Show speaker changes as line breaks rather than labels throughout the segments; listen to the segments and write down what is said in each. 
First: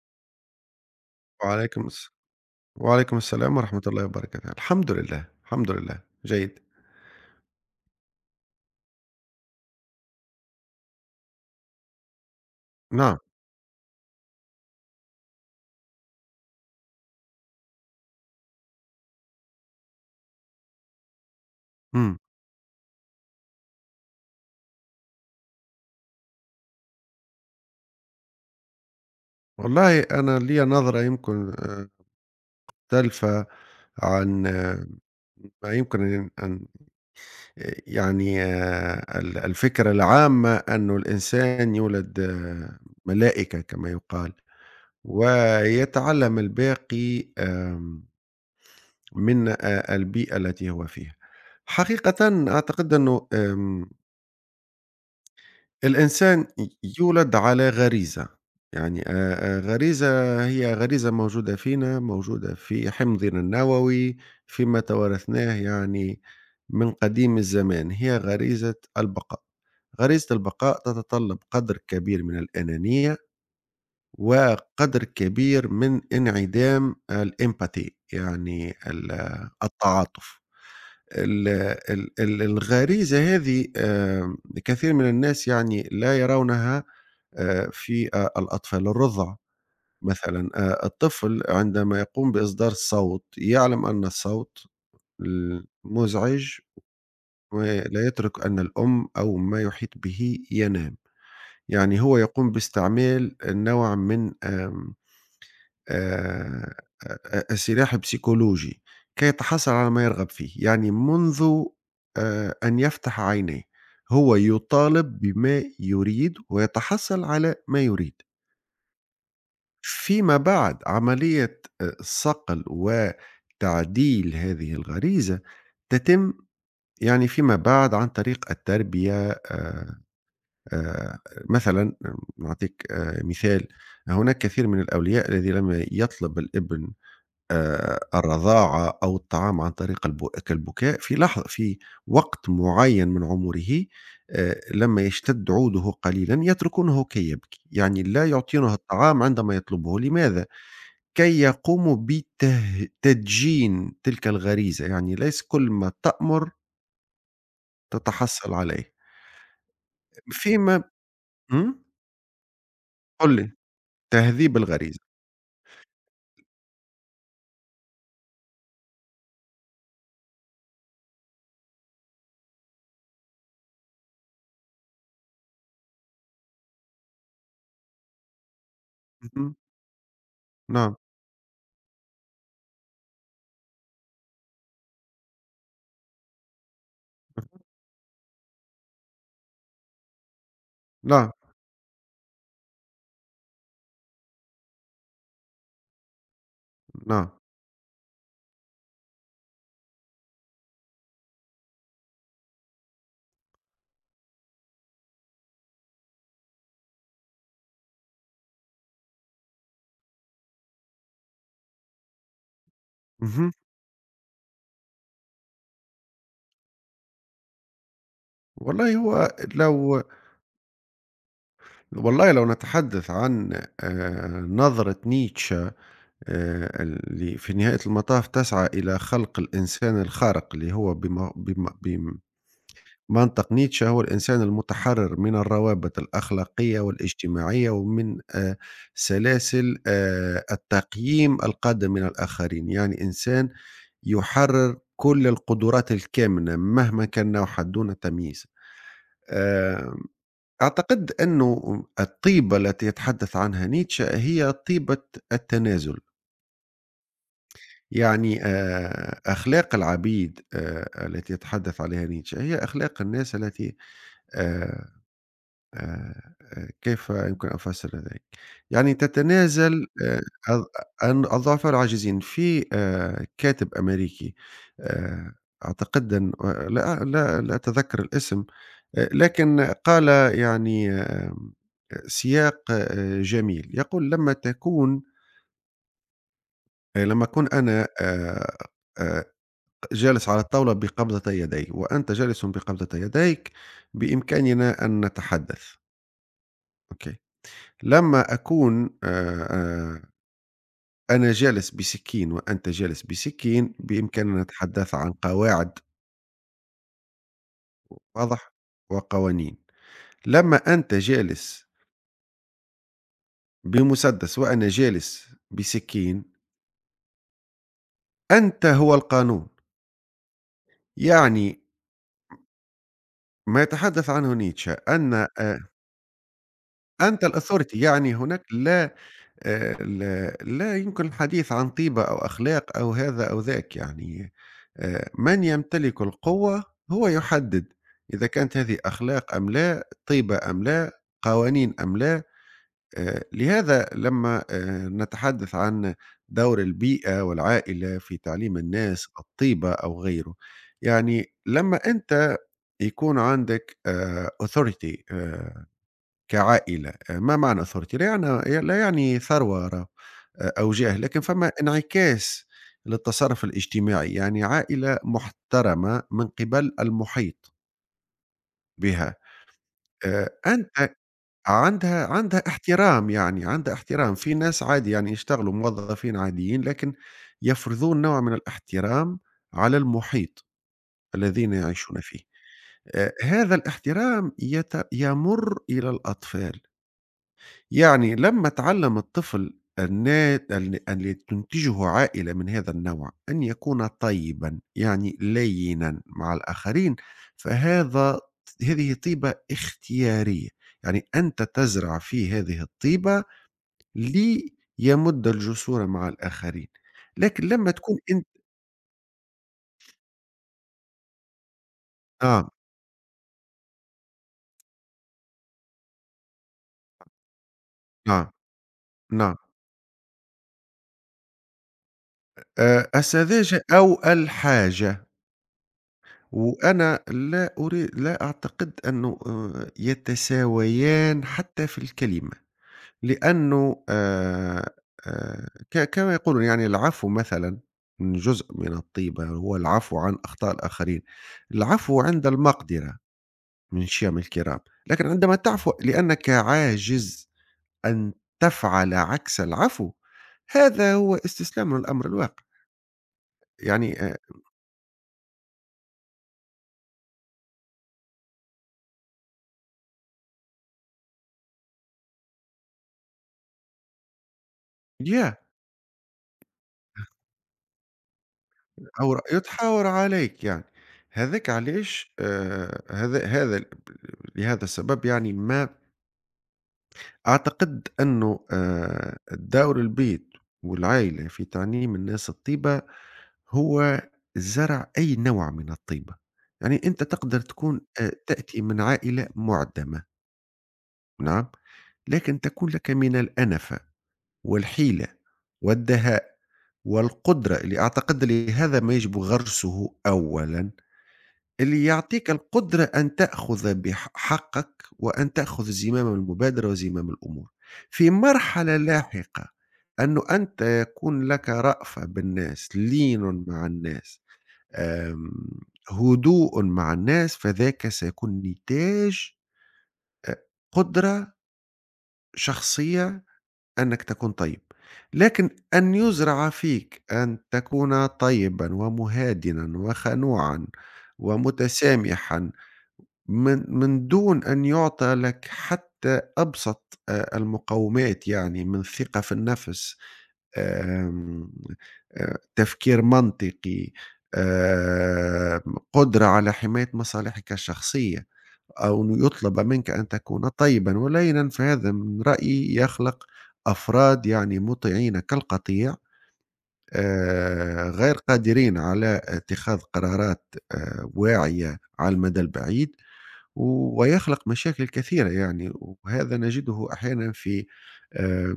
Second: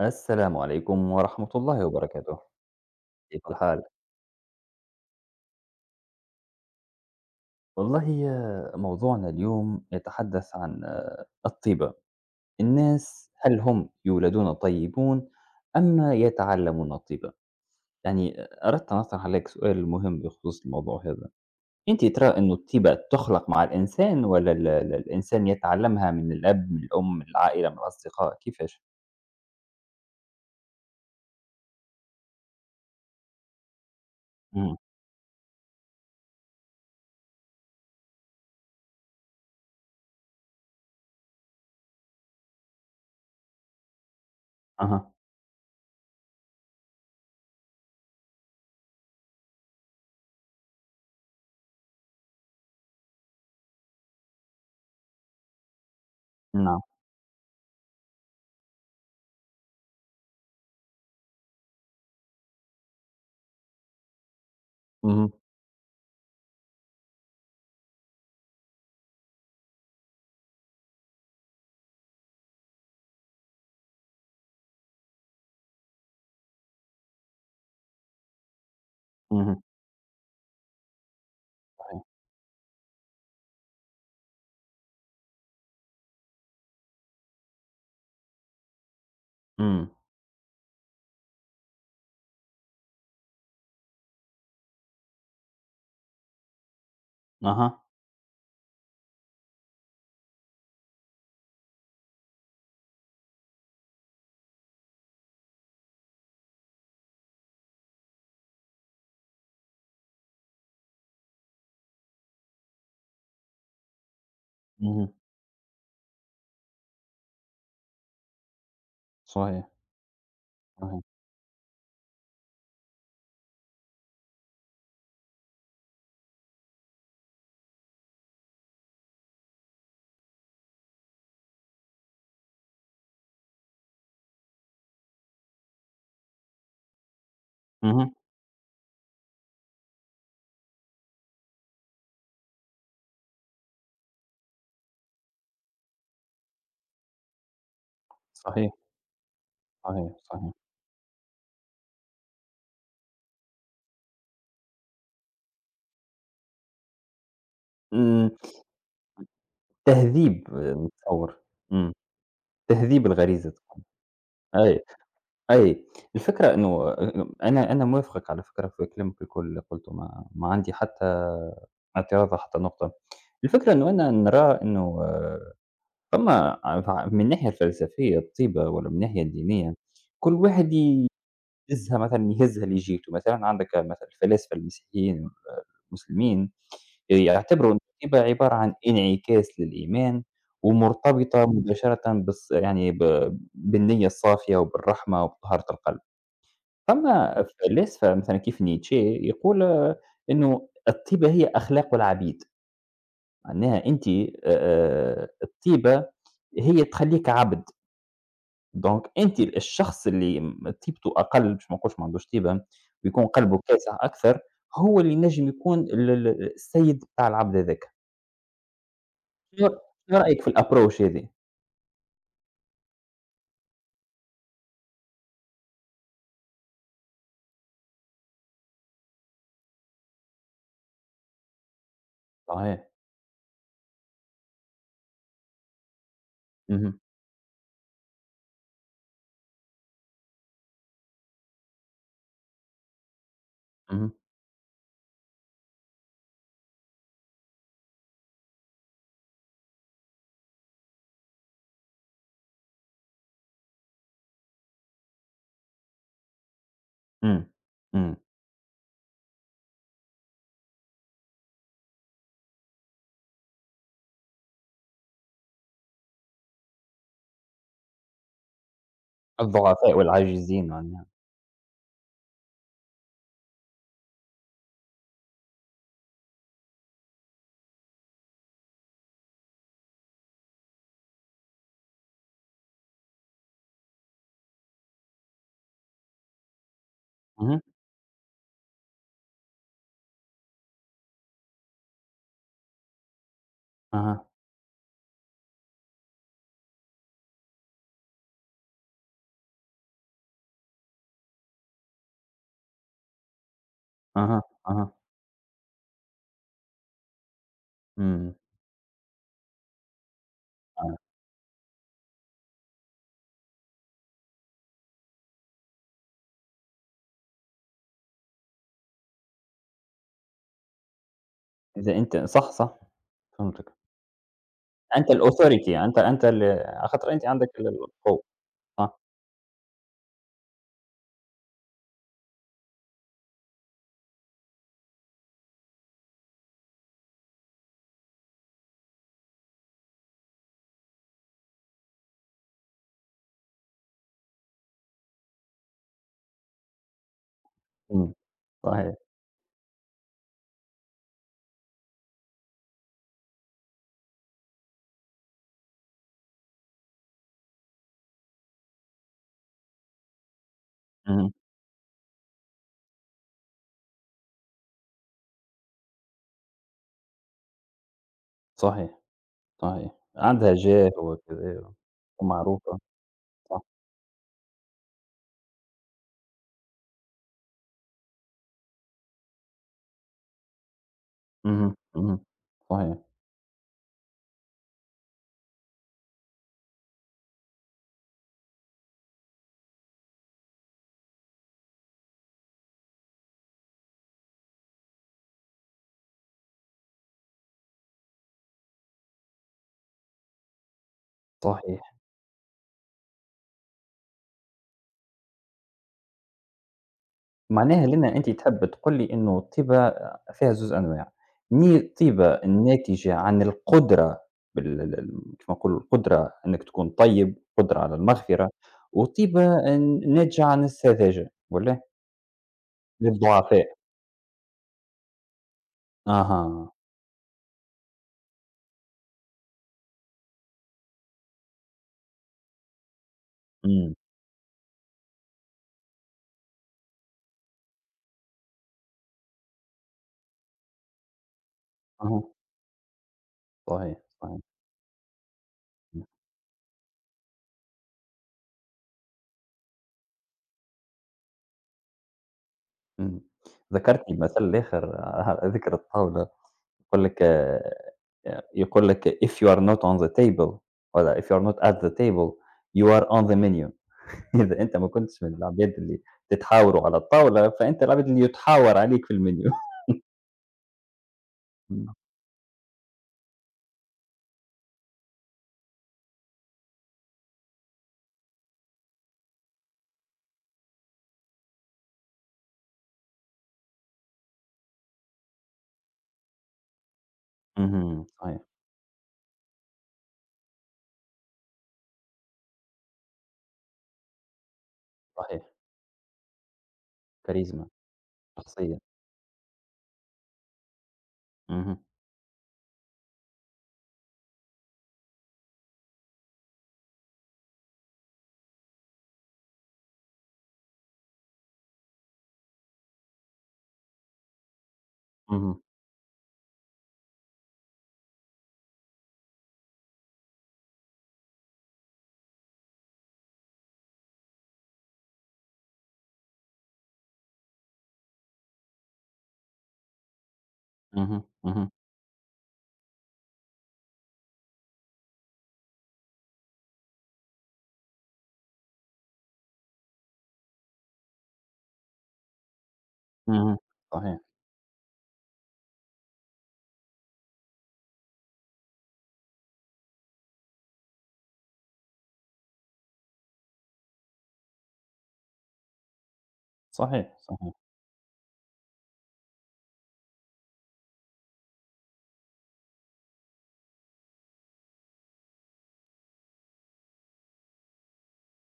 السلام عليكم ورحمة الله
وعليكم الس
وبركاته.
وعليكم
كيف
السلام ورحمة
الحال؟
الله وبركاته. الحمد لله، الحمد لله، جيد.
والله موضوعنا اليوم يتحدث عن الطيبة.
نعم،
الناس هل هم يولدون طيبون أم يتعلمون الطيبة؟ يعني أردت أن أطرح عليك سؤال مهم بخصوص الموضوع هذا. أنت
إمم.
ترى أن الطيبة تخلق مع الإنسان ولا الإنسان يتعلمها من الأب من الأم من العائلة من الأصدقاء كيفاش؟
والله أنا لي نظرة يمكن مختلفة عن
مم.
ما يمكن أن يعني الفكرة العامة أنه الإنسان يولد ملائكة كما يقال،
أها.
ويتعلم الباقي من البيئة التي هو فيها. حقيقةً أعتقد أنه الإنسان ي
نعم.
يولد على غريزة، يعني غريزة هي غريزة موجودة فينا، موجودة في حمضنا النووي، فيما
مم.
توارثناه يعني من قديم الزمان، هي غريزة البقاء. غريزة البقاء تتطلب قدر كبير من الأنانية، وقدر كبير من انعدام الempathy يعني
مم.
التعاطف. ال
صحيح.
ال ال الغريزة هذه كثير من الناس يعني لا يرونها في الأطفال الرُضع
مم.
مثلًا، الطفل عندما يقوم بإصدار صوت يعلم أن الصوت مُزعج
أها.
ولا يترك أن الأم أو ما يحيط به ينام، يعني هو يقوم باستعمال نوع من آمم آآ أ سلاح بسيكولوجي كي يتحصل على ما يرغب فيه، يعني منذ أن يفتح عينيه هو
مم.
يُطالب بما يريد ويتحصل على ما يريد.
صحيح.
فيما بعد عملية صقل وتعديل هذه الغريزة تتم يعني فيما بعد عن طريق التربية آآ مثلًا نعطيك مثال، هناك كثير من الأولياء الذي لما يطلب الابن
صحيح.
الرضاعة أو الطعام عن طريق كالبكاء في وقت معين من عمره، لما يشتد عوده قليلًا يتركونه كي يبكي، يعني لا
صحيح،
يعطونه الطعام عندما يطلبه،
صحيح،
لماذا؟
صحيح.
كي يقوموا تدجين تلك الغريزة، يعني ليس كل ما تأمر
إمم،
تتحصل عليه،
تهذيب
فيما
متصوّر،
إمم،
إمم، تهذيب
قُل
الغريزة
لي،
طبعًا،
تهذيب
أي،
الغريزة،
أي، الفكرة إنه أنا موافقك على فكرة في كلامك الكل اللي قُلته، ما عندي حتى اعتراض على حتى نقطة، الفكرة إنه أنا نرى إنه ثم ع من الناحية الفلسفية الطيبة والّا من الناحية
اهم،
الدينية، كل واحد
نعم،
يهزها مثلًا يهزها اللي جهته، مثلًا عندك مثلًا الفلاسفة المسيحيين والمسلمين يعتبروا إن الهبة عبارة عن انعكاس للإيمان،
نعم،
ومرتبطة مباشرة يعني ب بالنية الصافية وبالرحمة وبطهارة القلب.
نعم،
أما الفلاسفة مثلًا كيف نيتشه يقول إنه الطيبة هي أخلاق العبيد، معناها أنتِ الطيبة هي تخلّيك عبد، دونك أنتِ الشخص اللي طيبته أقل باش ما نقولش ما عندوش طيبة، ويكون
اهم،
قلبه كاسح أكثر، هو اللي ينجم يكون ال ال السيد بتاع العبد هذاك.
والله هو
شنو
لو
شنو رأيك في الapproach هذي؟
والله لو نتحدث عن نظرة نيتشه اللي في نهاية المطاف تسعى إلى خلق الإنسان الخارق، اللي هو بم بم بم
صحيح.
منطق نيتشه هو الإنسان المتحرر من الروابط الأخلاقية
اهم،
والاجتماعية ومن سلاسل التقييم القادم من الآخرين يعني إنسان
اهم،
يحرر كل القدرات الكامنة مهما كان نوعها دون تمييز. آه، أعتقد أنه الطيبة التي يتحدث عنها نيتشه هي طيبة التنازل.
إمم، إمم.
يعني أخلاق العبيد التي يتحدث عليها نيتشه هي أخلاق الناس التي آه، آآ كيف يمكن أن أفسّر ذلك؟ يعني تتنازل
الضعفاء
أض
والعاجزين والنعم.
عن أضعاف العاجزين. في كاتب أمريكي، آآ أعتقد أن لا أتذكّر الاسم، لكن قال يعني سياق جميل، يقول: لمّا أكون
اهم،
أنا آآ جالس على الطاولة بقبضتي يدي وأنت جالس بقبضتي يديك،
أها،
بإمكاننا أن نتحدث." أوكي. لما أكون أنا جالس بسكين وأنت جالس بسكين،
أها،
بإمكاننا
أها،
نتحدث عن قواعد،
إمم،
واضح؟ وقوانين. لما أنت
آه.
جالس بمسدس وأنا جالس بسكين، أنت هو القانون. يعني
إذا أنت صح، صح،
ما
فهمتك.
يتحدث عنه نيتشه
أنت
أن
الauthority أنت على خاطر
أنت
أنت عندك
الauthority يعني
القوة،
هناك لا
صح،
آآ لا لا يمكن الحديث عن طيبة أو أخلاق أو هذا أو ذاك، يعني من يمتلك القوة هو يحدد إذا كانت هذه أخلاق أم لا، طيبة أم لا، قوانين أم لا. لهذا لمّا نتحدث عن دور البيئة والعائلة
إمم،
في تعليم
صحيح،
الناس الطيبة أو غيره، يعني لمّا أنت يكون عندك authority كعائلة، ما معنى ثُرْثِي؟ لا يعني لا يعني ثروة أو جاه، لكن
اهم،
فما انعكاس للتصرُّف الاجتماعي، يعني عائلة محترمة من قِبَل المُحيط
صحيح،
بها،
صحيح. عندها جاه
أنت
وكذا
عندها
ومعروفة،
احترام يعني،
صح،
عندها احترام. في ناس عادي يعني يشتغلوا موظفين عاديين، لكن يفرضون نوع من الاحترام على المُحيط الذين
اهم،
يعيشون
اهم،
فيه.
صحيح،
هذا الاحترام يمُرّ إلى الأطفال. يعني لما تعلم الطفل النات أن أن تنتجه عائلة من هذا النوع أن يكون طيبا، يعني لينا مع الآخرين، فهذا هذه طيبة اختيارية، يعني أنت
صحيح.
تزرع في هذه الطيبة ليمد الجسور مع الآخرين. لكن لما
معناها
تكون
لأن
أنت،
أنتِ تحب تقول لي إنه الطيبة فيها زوز أنواع، ني الطيبة
نعم،
الناتجة عن القدرة بال ال ال كيف نقولوا القدرة إنك تكون طيب، قدرة على
نعم،
المغفرة،
نعم،
وطيبة ناتجة عن السذاجة والّا؟
السذاجة
للضعفاء،
أو الحاجة،
أها،
وأنا لا أعتقد أنه يتساويان حتى في الكلمة، لأنه
إمم،
ك كما يقولون، يعني العفو مثلًا، من جزء من الطيبة هو العفو عن أخطاء الآخرين. العفو
أها،
عند المقدرة من
صحيح،
شيم
صحيح،
الكرام، لكن عندما تعفو
إمم،
لأنك عاجز أن تفعل عكس العفو، هذا هو استسلام الأمر الواقع.
إمم،
يعني
ذكرتني بمثل آخر على ذكر الطاولة يقول لك يقول لك: "If you are not on the table" والّا "If you are not at the table you are on the menu." إذا أنت ما كنتش من
yeah.
العباد اللي تتحاوروا على الطاولة، فأنت العبد اللي يتحاور عليك في
أو ر
المنيو.
يُتحاور عليك يعني، هذاك
إمم،
علاش هذا هذا ب لهذا السبب، يعني ما أعتقد إنه دور البيت والعائلة في تعليم الناس الطيبة هو زرع أي نوع من الطيبة. يعني أنت تقدر تكون
اهم، صحيح،
تأتي من عائلة مُعدَمة، نعم، لكن تكون لك من الأنفة والحيلة
صحيح،
والدهاء والقدرة،
كاريزما،
اللي أعتقد
شخصية،
لهذا ما يجب غرسه أولًا،
اهم،
اللي يعطيك القدرة أن تأخذ حقك وأن تأخذ زمام المبادرة وزمام الأمور. في مرحلة لاحقة أنه أنت يكون لك رأفة بالناس، لين مع الناس، آمم،
اهم،
هدوء مع الناس، فذاك سيكون نتاج أ قدرة شخصية أنك تكون طيب. لكن أن يُزرع فيك أن تكون طيبًا ومهادنًا وخنوعًا
اهم، اهم،
ومتسامحًا من من دون أن يُعطى لك حتى أبسط المقومات، يعني من ثقة في النفس، آمم، تفكير
اهم،
منطقي،
صحيح،
آآ قدرة على حماية مصالحك الشخصية، أو إنه يُطلب منك أن تكون طيبًا ولينًا، فهذا من رأيي يخلق أفراد يعني مطيعين كالقطيع،
صحيح، صحيح،
غير قادرين على اتخاذ قرارات واعية على المدى البعيد، ويخلق مشاكل كثيرة. يعني وهذا نجده أحيانا في آه،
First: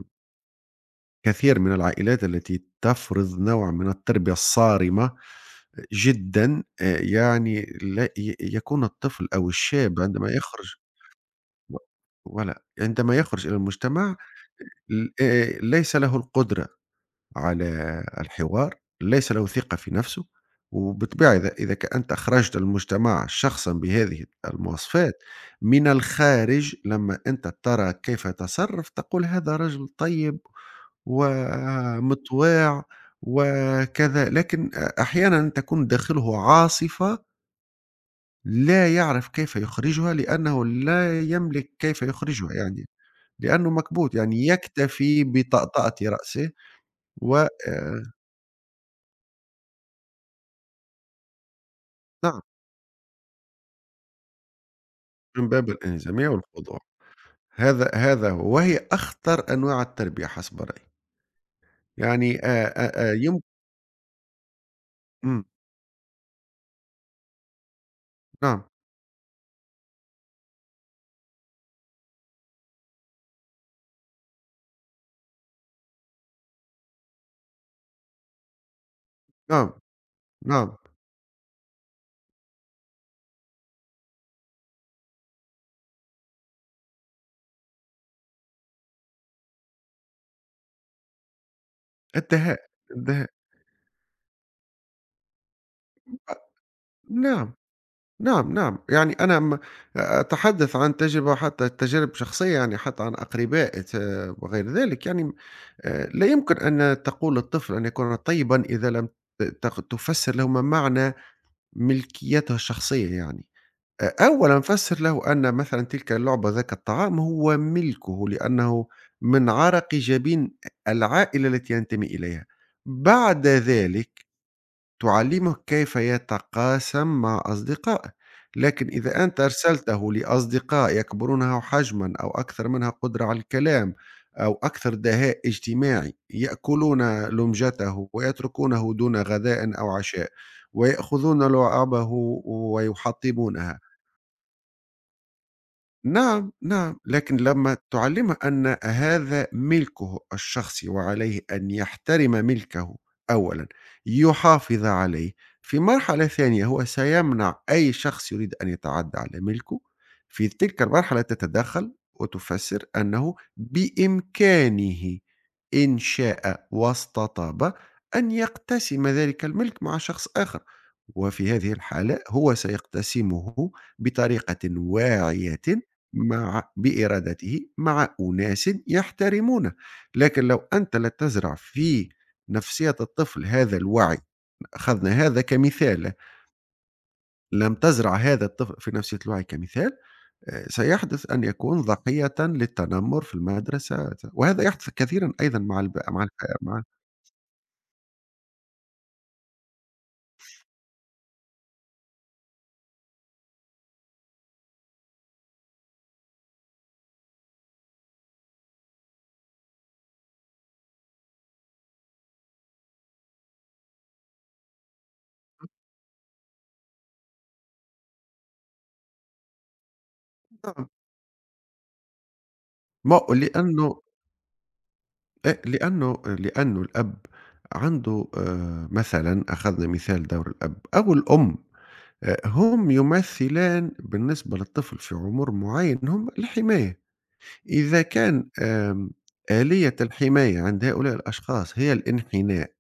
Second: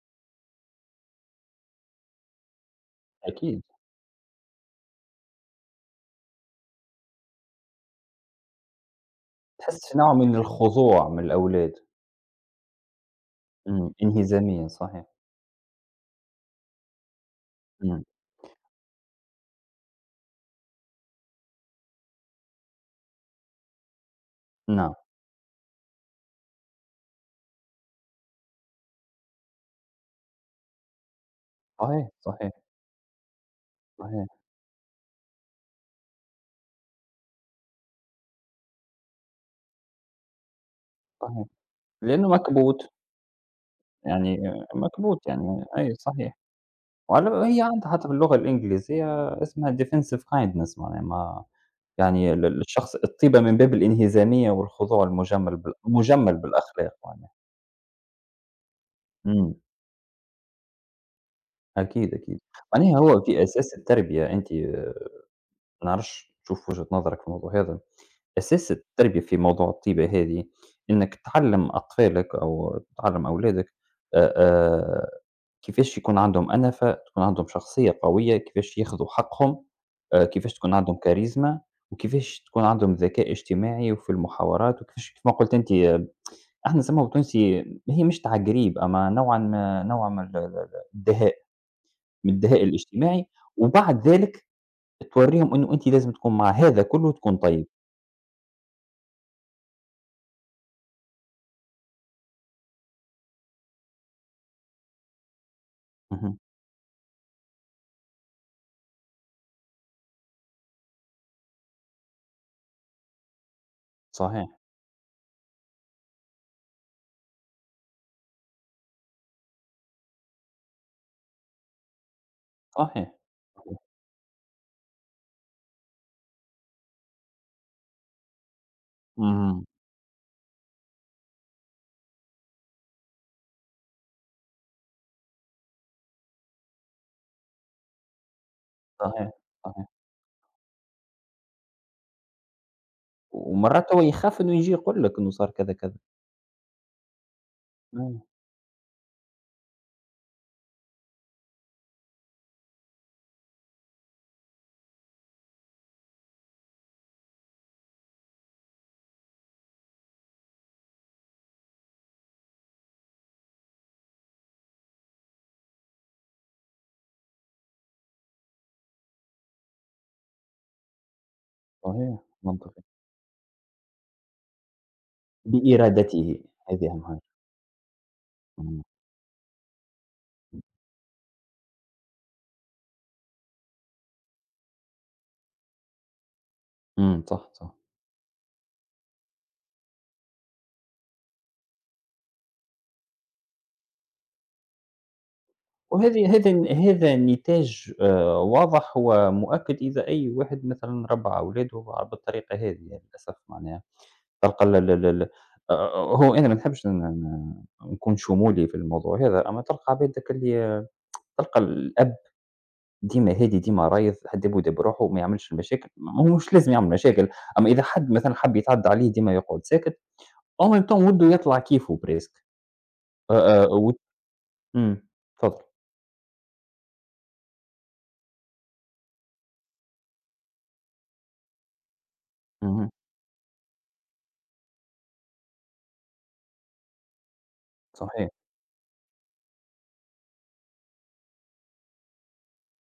كثير من العائلات التي تفرض
أكيد،
نوع من التربية الصارمة جدا. يعني لا يكون الطفل أو
تحس
الشاب
نوع
عندما
من
يخرج
الخضوع من الأولاد،
ولا عندما يخرج إلى
إمم،
المجتمع،
انهزامية، صحيح،
ليس له القدرة
إمم،
على الحوار، ليس له ثقة في نفسه، وبالطبيعة إذا أنت أخرجت المجتمع شخصا بهذه
نعم،
المواصفات، من الخارج لما أنت ترى كيف يتصرف تقول هذا رجل طيب
صحيح، صحيح،
ومطواع وكذا،
صحيح،
لكن أحيانا تكون داخله عاصفة لا يعرف كيف يخرجها لأنه لا
صحيح،
يملك كيف
لأنه
يخرجها، يعني
مكبوت،
لأنه مكبوت،
يعني
يعني يكتفي
مكبوت يعني
بطأطأة
أي صحيح.
رأسه
وعلى
ونعم
هي عندها حتى باللغة الإنجليزية اسمها defensive kindness معناها ما يعني الشخص الطيبة من باب الإنهزامية والخضوع
من
المجمل
باب الانهزامية
مجمل
والخضوع.
بالأخلاق معناها.
هذا هو، وهي أخطر
إمم،
أنواع التربية حسب رأيي.
أكيد،
يعني
أكيد. معناها هو
يم
في أساس التربية أنتِ
إمم،
ما نعرفش تشوف وجهة نظرك في الموضوع هذا؟
نعم،
أساس التربية في موضوع الطيبة هذه، إنك تعلّم أطفالك أو تعلّم أولادك آآ آآ كيفاش يكون عندهم أنَفَة، تكون عندهم شخصية قوية، كيفاش ياخذوا حقهم،
نعم،
كيفاش تكون
نعم،
عندهم كاريزما، وكيفاش تكون عندهم ذكاء اجتماعي وفي المحاورات، وكيفاش كيف ما قُلت أنتِ إحنا نسموها بالتونسي هي مش تعجريب، أما نوعًا ما نوع من ال ال ال الدهاء، من
الدهاء،
الدهاء الاجتماعي،
الدهاء،
وبعد ذلك تورّيهم إنه أنتِ لازم
أ
تكون مع هذا كلّه تكون
نعم،
طيب.
نعم، نعم. يعني أنا أتحدث عن تجربة، حتى تجارب شخصية، يعني حتى عن أقربائي وغير ذلك. يعني لا
اهم،
يمكن أن تقول للطفل أن يكون طيبًا إذا لم ت تق تفسر لهما معنى ملكيته الشخصية يعني.
صحيح،
أولًا فسّر له أن مثلًا تلك اللعبة، ذاك الطعام، هو ملكه لأنه من عرق جبين العائلة التي ينتمي إليها.
صحيح.
بعد ذلك تعلمه كيف يتقاسم مع أصدقائه، لكن إذا أنت
اهم.
أرسلته لأصدقاء يكبرونه حجمًا أو أكثر منها قدرة على الكلام أو أكثر دهاء اجتماعي يأكلون لُمجته ويتركونه دون
صحيح،
غذاء
صحيح.
أو عشاء، ويأخذون لعابه ويحطمونها.
ومرّات هو يخاف إنه ييجي يقول لك إنه صار كذا، كذا.
نعم، نعم، لكن لمّا
أيوه،
تُعلِّمه أن هذا ملكه الشخصي وعليه أن يحترم ملكه أولًا، يحافظ عليه، في مرحلة ثانية هو سيمنع أي شخص يريد أن يتعدى على ملكه. في تلك المرحلة تتدخّل وتفسّر أنه بإمكانه، إن شاء واستطاب، أن يقتسم ذلك الملك مع شخص آخر، وفي هذه
صحيح.
الحالة هو
منطقي.
سيقتسمه بطريقة واعية،
بإرادته،
مع
هذه أهم حاجة.
بإرادته، مع أناس
إمم.
يحترمونه. لكن لو أنت لا تزرع في نفسية الطفل هذا الوعي، أخذنا هذا كمثال،
إمم، صح، صح.
لم تزرع هذا الطفل في نفسية الوعي كمثال، سيحدث أن يكون ضحية للتنمر في المدرسة، وهذا يحدث كثيرًا أيضًا مع الب مع
وهذه
الح
هذا
مع
هذا نتاج واضح ومؤكد إذا أي واحد مثلًا ربّى أولاده بالطريقة هذه يعني للأسف معناها. تلقى ال ال ال آآ هو أنا ما نحبش ن ن نكون شمولي في الموضوع هذا، أما تلقى عباد ذاك اللي تلقى الأب ديما هادي، ديما رايق، حد يبعد بروحه وما يعملش المشاكل، ما هو مش لازم يعمل مشاكل، أما إذا حد مثلًا حب يتعدّى عليه ديما يقعد ساكت، en même
نعم،
temps وده يطلع كيفه presque
ما
آآ، و
لأنه
إمم، اتفضل.
لأنه لأنه الأب عنده، مثلًا أخذنا مثال دور الأب أو الأم.
اهم،
هم يمثلان بالنسبة للطفل في عمر معيّن هم الحماية. إذا
صحيح،
كان آلية الحماية عند هؤلاء الأشخاص هي الانحناء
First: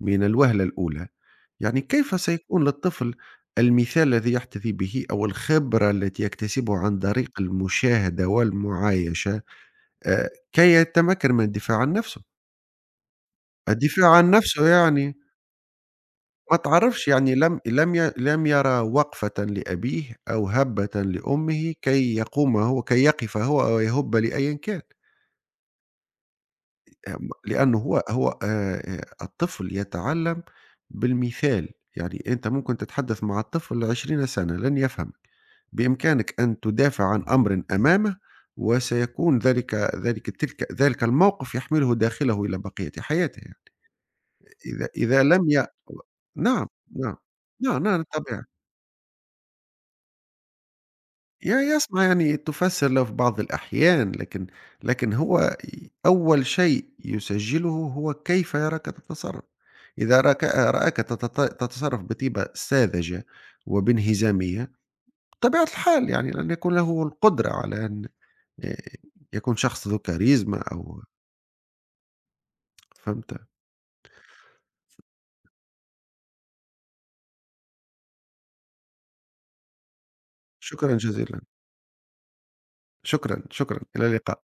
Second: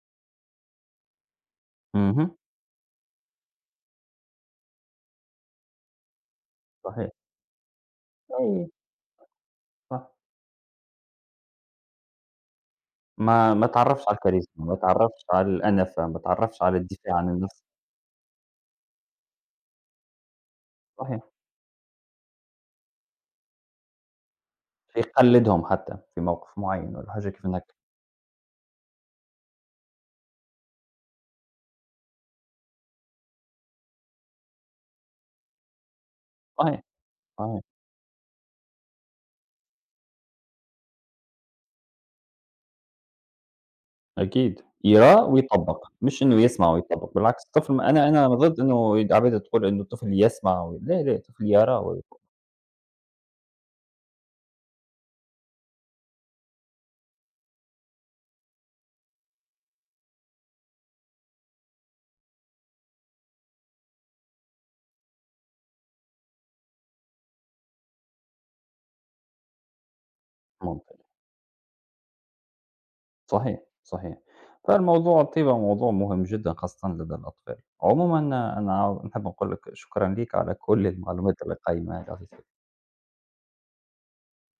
من الوهلة الأولى، يعني كيف
اهم،
سيكون للطفل المثال الذي يحتذي به أو الخبرة التي يكتسبها عن
صحيح،
طريق المشاهدة
أي
والمعايشة
صح،
كي يتمكن من الدفاع عن نفسه؟
ما تعرّفش على
الدفاع عن
الكاريزما،
نفسه،
ما
يعني
تعرّفش على الأنَفة، ما
ما
تعرّفش على
تعرفش،
الدفاع عن
يعني لم
النفس،
لم ي لم يرى وقفة لأبيه أو هَبّة
صحيح،
لأمه كي يقوم هو، كي يقف هو أو يهُب لأيًا كان.
يقلّدهم حتى في موقف معيّن والّا حاجة كيف هناك،
لأنه هو هو الطفل يتعلّم بالمثال، يعني أنت ممكن تتحدث مع الطفل 20 سَنة لن يفهمك. بإمكانك أن
صحيح،
تدافع عن
صحيح.
أمر أمامه وسيكون ذلك الموقف يحمله داخله إلى بقية حياته يعني.
أكيد،
إذا إذا
يراه
لم ي
ويطبّق، مش إنه
نعم،
يسمع ويطبّق،
نعم،
بالعكس الطفل
نعم، نعم،
أنا
طبيعي.
ضد إنه يد عبادة تقول إنه الطفل يسمع و لا، لا، الطفل يرى
يسمع،
ويطبّق،
يعني تفسر له في بعض الأحيان، لكن لكن هو ي أول شيء يسجّله هو كيف يراك تتصرّف، إذا رآك تتصرّف بطيبة ساذجة وبانهزامية، بطبيعة الحال يعني لن يكون له القدرة على أن آآ يكون شخص ذو كاريزما أو،
منطقي،
فهمت؟
صحيح، صحيح. فالموضوع الطيبة موضوع مهم جدًا خاصةً لدى الأطفال. عمومًا أنا عاو نحب نقول لك شكرًا ليك على كل
شكرًا جزيلًا،
المعلومات القيمة هذه
شكرًا، شكرًا، إلى اللقاء.